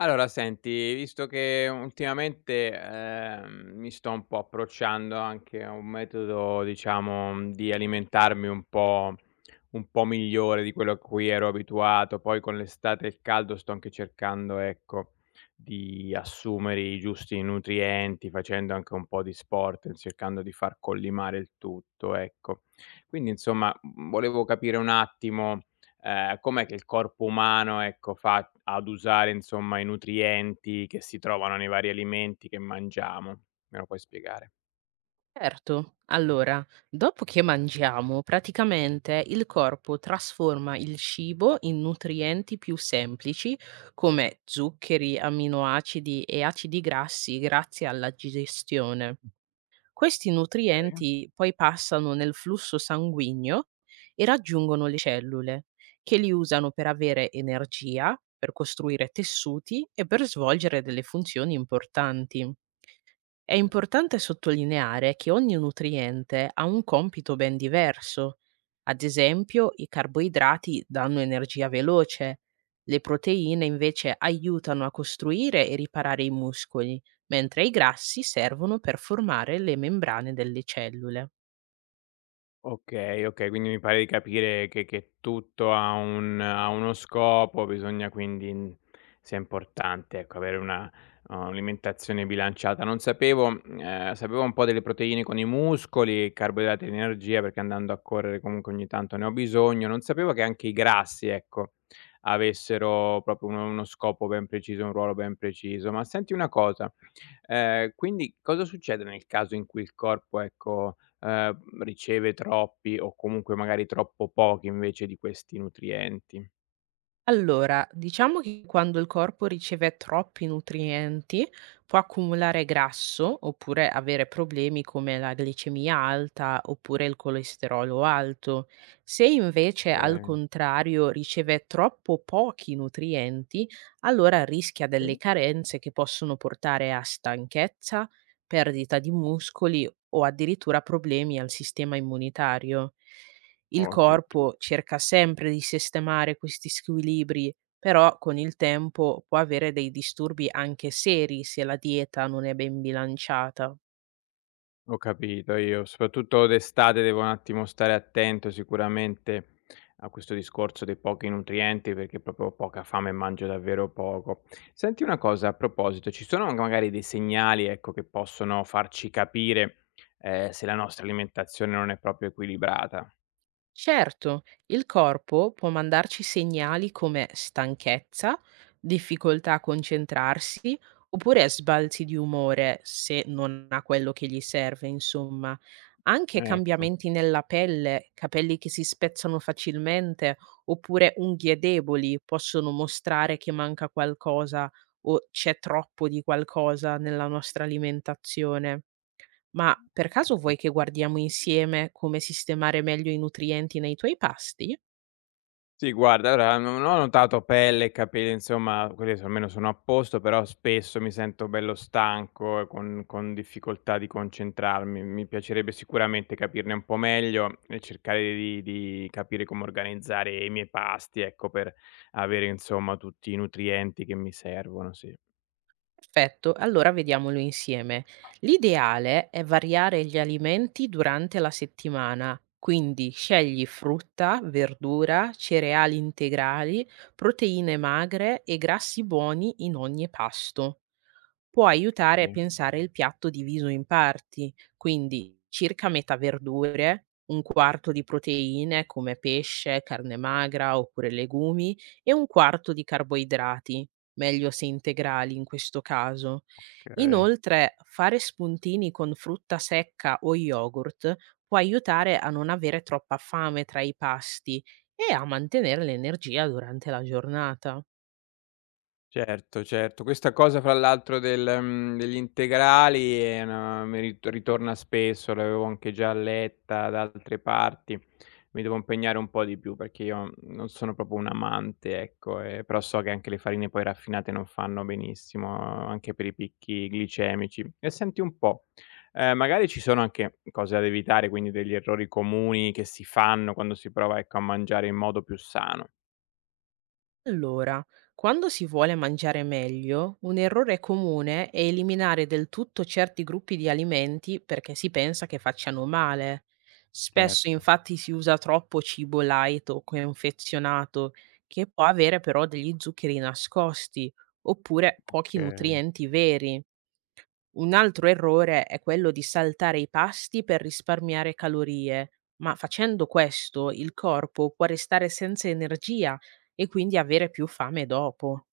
Allora senti, visto che ultimamente, mi sto un po' approcciando anche a un metodo, diciamo, di alimentarmi un po' migliore di quello a cui ero abituato, poi con l'estate e il caldo sto anche cercando, ecco, di assumere i giusti nutrienti, facendo anche un po' di sport, cercando di far collimare il tutto, ecco. Quindi insomma, volevo capire un attimo com'è che il corpo umano, ecco, fa ad usare insomma i nutrienti che si trovano nei vari alimenti che mangiamo? Me lo puoi spiegare? Certo, allora, dopo che mangiamo, praticamente il corpo trasforma il cibo in nutrienti più semplici come zuccheri, aminoacidi e acidi grassi grazie alla digestione. Questi Okay. nutrienti poi passano nel flusso sanguigno e raggiungono le cellule, che li usano per avere energia, per costruire tessuti e per svolgere delle funzioni importanti. È importante sottolineare che ogni nutriente ha un compito ben diverso. Ad esempio, i carboidrati danno energia veloce, le proteine invece aiutano a costruire e riparare i muscoli, mentre i grassi servono per formare le membrane delle cellule. Okay, okay, quindi mi pare di capire che tutto ha un ha uno scopo, bisogna quindi sia importante, ecco, avere una un'alimentazione bilanciata. Non sapevo sapevo un po' delle proteine con i muscoli, carboidrati e l'energia, perché andando a correre comunque ogni tanto ne ho bisogno. Non sapevo che anche i grassi, ecco, avessero proprio uno scopo ben preciso, un ruolo ben preciso. Ma senti una cosa, quindi cosa succede nel caso in cui il corpo, ecco, riceve troppi o comunque magari troppo pochi invece di questi nutrienti. Allora, diciamo che quando il corpo riceve troppi nutrienti può accumulare grasso oppure avere problemi come la glicemia alta oppure il colesterolo alto. Se invece al Okay, contrario riceve troppo pochi nutrienti, allora rischia delle sì. carenze che possono portare a stanchezza, perdita di muscoli o addirittura problemi al sistema immunitario. Il Ho addirittu corpo cerca sempre di sistemare questi squilibri, però con il tempo può avere dei disturbi anche seri se la dieta non è ben bilanciata. Ho capito io. Soprattutto d'estate devo un attimo stare attento sicuramente a questo discorso dei pochi nutrienti, perché proprio ho poca fame e mangio davvero poco. Senti una cosa a proposito, ci sono anche magari dei segnali, ecco, che possono farci capire, se la nostra alimentazione non è proprio equilibrata? Certo, il corpo può mandarci segnali come stanchezza, difficoltà a concentrarsi oppure sbalzi di umore se non ha quello che gli serve, insomma. Anche Ecco, cambiamenti nella pelle, capelli che si spezzano facilmente oppure unghie deboli possono mostrare che manca qualcosa o c'è troppo di qualcosa nella nostra alimentazione. Ma per caso vuoi okay. che guardiamo insieme come sistemare meglio i nutrienti nei tuoi pasti? Sì, guarda, allora non ho notato pelle e capelli, insomma, quelli so almeno sono a posto, però spesso mi sento bello stanco e con difficoltà di concentrarmi. Mi piacerebbe sicuramente capirne un po' meglio e cercare di capire come organizzare i miei pasti, ecco, per avere, insomma, tutti i nutrienti che mi servono, sì. Perfetto, allora vediamolo insieme. L'ideale è variare gli alimenti durante la settimana, quindi scegli frutta, verdura, cereali integrali, proteine magre e grassi buoni in ogni pasto. Può aiutare a Okay, pensare il piatto diviso in parti, quindi circa metà verdure, un quarto di proteine come pesce, carne magra oppure legumi e un quarto di carboidrati, meglio se integrali in questo caso. okay. Inoltre, fare spuntini con frutta secca o yogurt può aiutare a non avere troppa fame tra i pasti e a mantenere l'energia durante la giornata. Certo, certo. Questa cosa fra l'altro del degli integrali è una mi rit ritorna spesso, l'avevo anche già letta da altre parti. Mi devo impegnare un po' di più perché io non sono proprio un amante, ecco, però so che anche le farine poi raffinate non fanno benissimo, anche per i picchi glicemici. E senti un po', magari ci sono anche cose ad evitare, quindi degli errori comuni che si fanno quando si prova, ecco, a mangiare in modo più sano. Allora, quando si vuole mangiare meglio, un errore comune è eliminare del tutto certi gruppi di alimenti perché si pensa che facciano male. Spesso Certo, infatti si usa troppo cibo light o confezionato, che può avere però degli zuccheri nascosti, oppure pochi okay. nutrienti veri. Un altro errore è quello di saltare i pasti per risparmiare calorie, ma facendo questo il corpo può restare senza energia e quindi avere più fame dopo.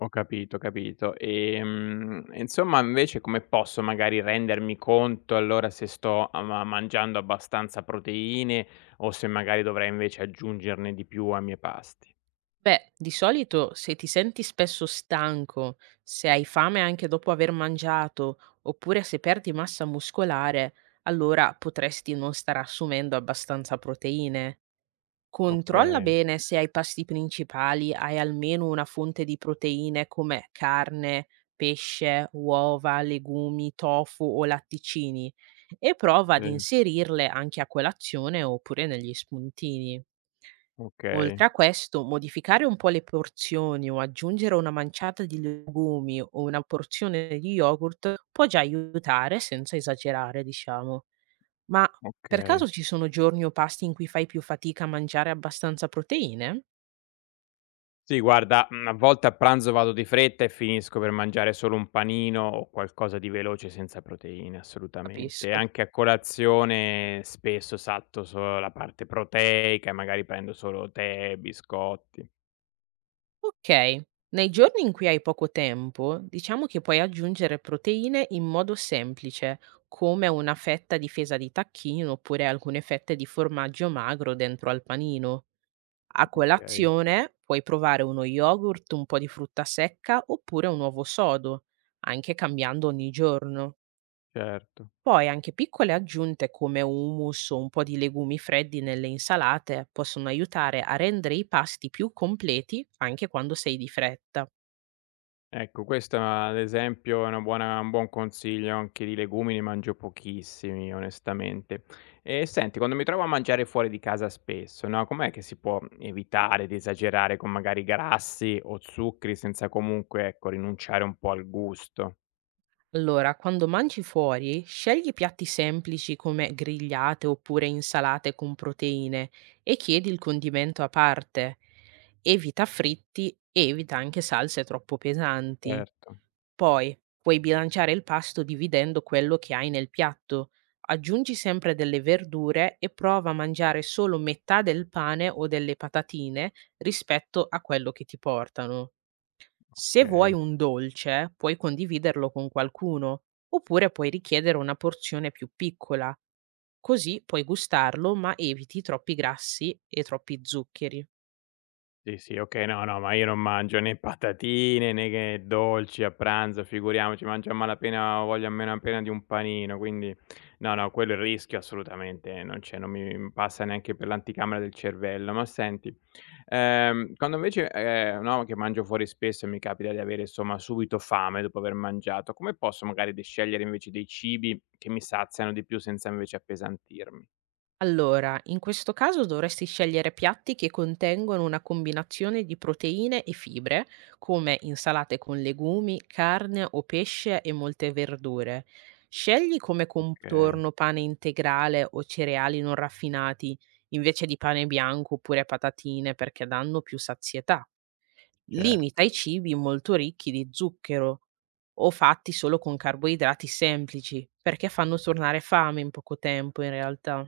Ho capito, ho capito. E insomma invece come posso magari rendermi conto allora se sto a ma mangiando abbastanza proteine o se magari dovrei invece aggiungerne di più ai miei pasti? Beh, di solito se ti senti spesso stanco, se hai fame anche dopo aver mangiato, oppure se perdi massa muscolare, allora potresti non stare assumendo abbastanza proteine. Controlla Okay, bene se ai pasti principali hai almeno una fonte di proteine come carne, pesce, uova, legumi, tofu o latticini e prova ad sì, inserirle anche a colazione oppure negli spuntini. okay, Oltre a questo, modificare un po' le porzioni o aggiungere una manciata di legumi o una porzione di yogurt può già aiutare senza esagerare, diciamo. Ma per okay. caso ci sono giorni o pasti in cui fai più fatica a mangiare abbastanza proteine? Sì guarda, a volte a pranzo vado di fretta e finisco per mangiare solo un panino o qualcosa di veloce senza proteine, assolutamente. E Capisco. anche a colazione spesso salto solo la parte proteica e magari prendo solo tè, biscotti. Ok, nei giorni in cui hai poco tempo, diciamo che puoi aggiungere proteine in modo semplice, come una fetta di fesa di tacchino oppure alcune fette di formaggio magro dentro al panino. A Okay, colazione puoi provare uno yogurt, un po' di frutta secca oppure un uovo sodo, anche cambiando ogni giorno. certo. Poi anche piccole aggiunte come hummus o un po' di legumi freddi nelle insalate possono aiutare a rendere i pasti più completi anche quando sei di fretta. Ecco questa ad esempio è una buona un buon consiglio, anche di legumi ne mangio pochissimi onestamente. E senti, quando mi trovo a mangiare fuori di casa spesso, no, com'è che si può evitare di esagerare con magari grassi o zuccheri senza comunque, ecco, rinunciare un po' al gusto? Allora, quando mangi fuori, scegli piatti semplici come grigliate oppure insalate con proteine e chiedi il condimento a parte. Evita fritti e evita anche salse troppo pesanti. Certo, Poi puoi bilanciare il pasto dividendo quello che hai nel piatto. Aggiungi sempre delle verdure e prova a mangiare solo metà del pane o delle patatine rispetto a quello che ti portano. Se vuoi okay. un dolce, puoi condividerlo con qualcuno, oppure puoi richiedere una porzione più piccola, così puoi gustarlo ma eviti troppi grassi e troppi zuccheri. Sì, sì, okay, no, no, ma io non mangio né patatine, né che dolci a pranzo, figuriamoci, mangio a malapena ho voglia a meno appena di un panino, quindi no, no, quello è il rischio assolutamente non c'è, non mi passa neanche per l'anticamera del cervello. Ma senti, no, che mangio fuori spesso e mi capita di avere insomma subito fame dopo aver mangiato, come posso magari di scegliere invece dei cibi che mi saziano di più senza invece appesantirmi? Allora, in questo caso dovresti scegliere piatti che contengono una combinazione di proteine e fibre, come insalate con legumi, carne o pesce e molte verdure. Scegli come Okay, contorno pane integrale o cereali non raffinati, invece di pane bianco oppure patatine, perché danno più sazietà. cer Limita i cibi molto ricchi di zucchero o fatti solo con carboidrati semplici, perché fanno tornare fame in poco tempo in realtà.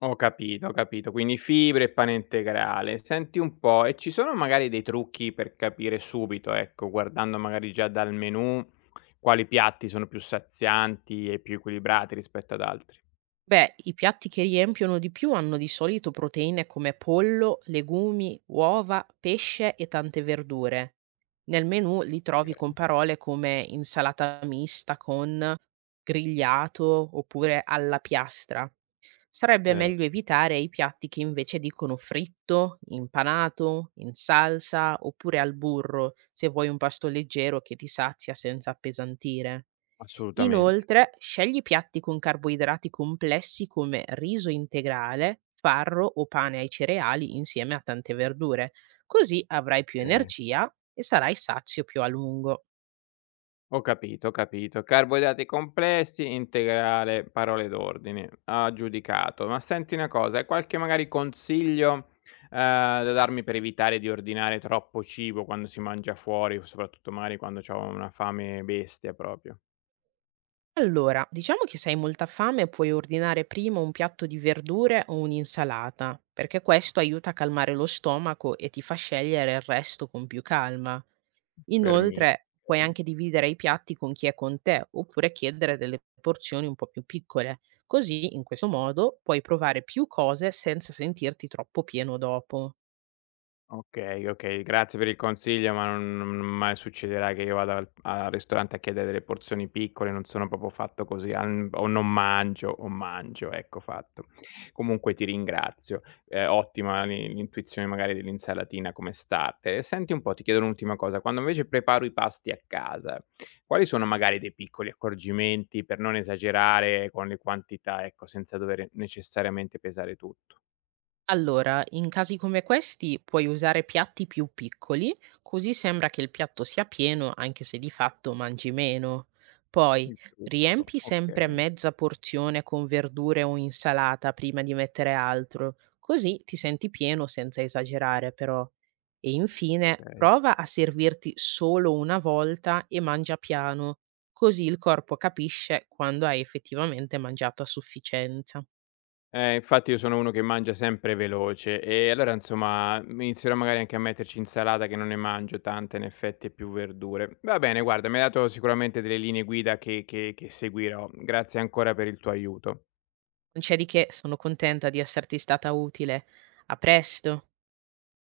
Ho capito, ho capito. Quindi fibre e pane integrale. Senti un po', e ci sono magari dei trucchi per capire subito, ecco, guardando magari già dal menù, quali piatti sono più sazianti e più equilibrati rispetto ad altri? Beh, i piatti che riempiono di più hanno di solito proteine come pollo, legumi, uova, pesce e tante verdure. Nel menù li trovi con Okay. parole come insalata mista con grigliato oppure alla piastra. Sarebbe Cer meglio evitare i piatti che invece dicono fritto, impanato, in salsa oppure al burro, se vuoi un pasto leggero che ti sazia senza appesantire. Assolutamente, Inoltre, scegli piatti con carboidrati complessi come riso integrale, farro o pane ai cereali insieme a tante verdure, così avrai più okay. energia e sarai sazio più a lungo. Ho capito, ho capito. Carboidrati complessi, integrale, parole d'ordine. Ha giudicato. Ma senti una cosa, hai qualche magari consiglio, da darmi per evitare di ordinare troppo cibo quando si mangia fuori, soprattutto magari quando c'ho una fame bestia proprio, Allora, diciamo che se hai molta fame puoi ordinare prima un piatto di verdure o un'insalata, perché questo aiuta a calmare lo stomaco e ti fa scegliere il resto con più calma. fermi Inoltre, puoi anche dividere i piatti con chi è con te, oppure chiedere delle porzioni un po' più piccole. Così, in questo modo, puoi provare più cose senza sentirti troppo pieno dopo. Okay, okay, grazie per il consiglio, ma non mai succederà che io vada al ristorante a chiedere delle porzioni piccole, non sono proprio fatto così, al o non mangio o mangio, ecco fatto. Comunque ti ringrazio, ottima l'intuizione magari dell'insalatina come starter. E senti un po', ti chiedo un'ultima cosa, quando invece preparo i pasti a casa, quali sono magari dei piccoli accorgimenti per non esagerare con le quantità, ecco, senza dover necessariamente pesare tutto? Allora, in casi come questi puoi usare piatti più piccoli, così sembra che il piatto sia pieno anche se di fatto mangi meno. Poi Il trucco, riempi sempre okay, mezza porzione con verdure o insalata prima di mettere altro, così ti senti pieno senza esagerare però. E infine okay. prova a servirti solo una volta e mangia piano, così il corpo capisce quando hai effettivamente mangiato a sufficienza. Infatti io sono uno che mangia sempre veloce e allora insomma m inizierò magari anche a metterci insalata che non ne mangio tanta in effetti e più verdure. Va bene guarda, mi hai dato sicuramente delle linee guida che seguirò. Grazie ancora per il tuo aiuto. Non c'è di che, sono contenta di esserti stata utile. A presto.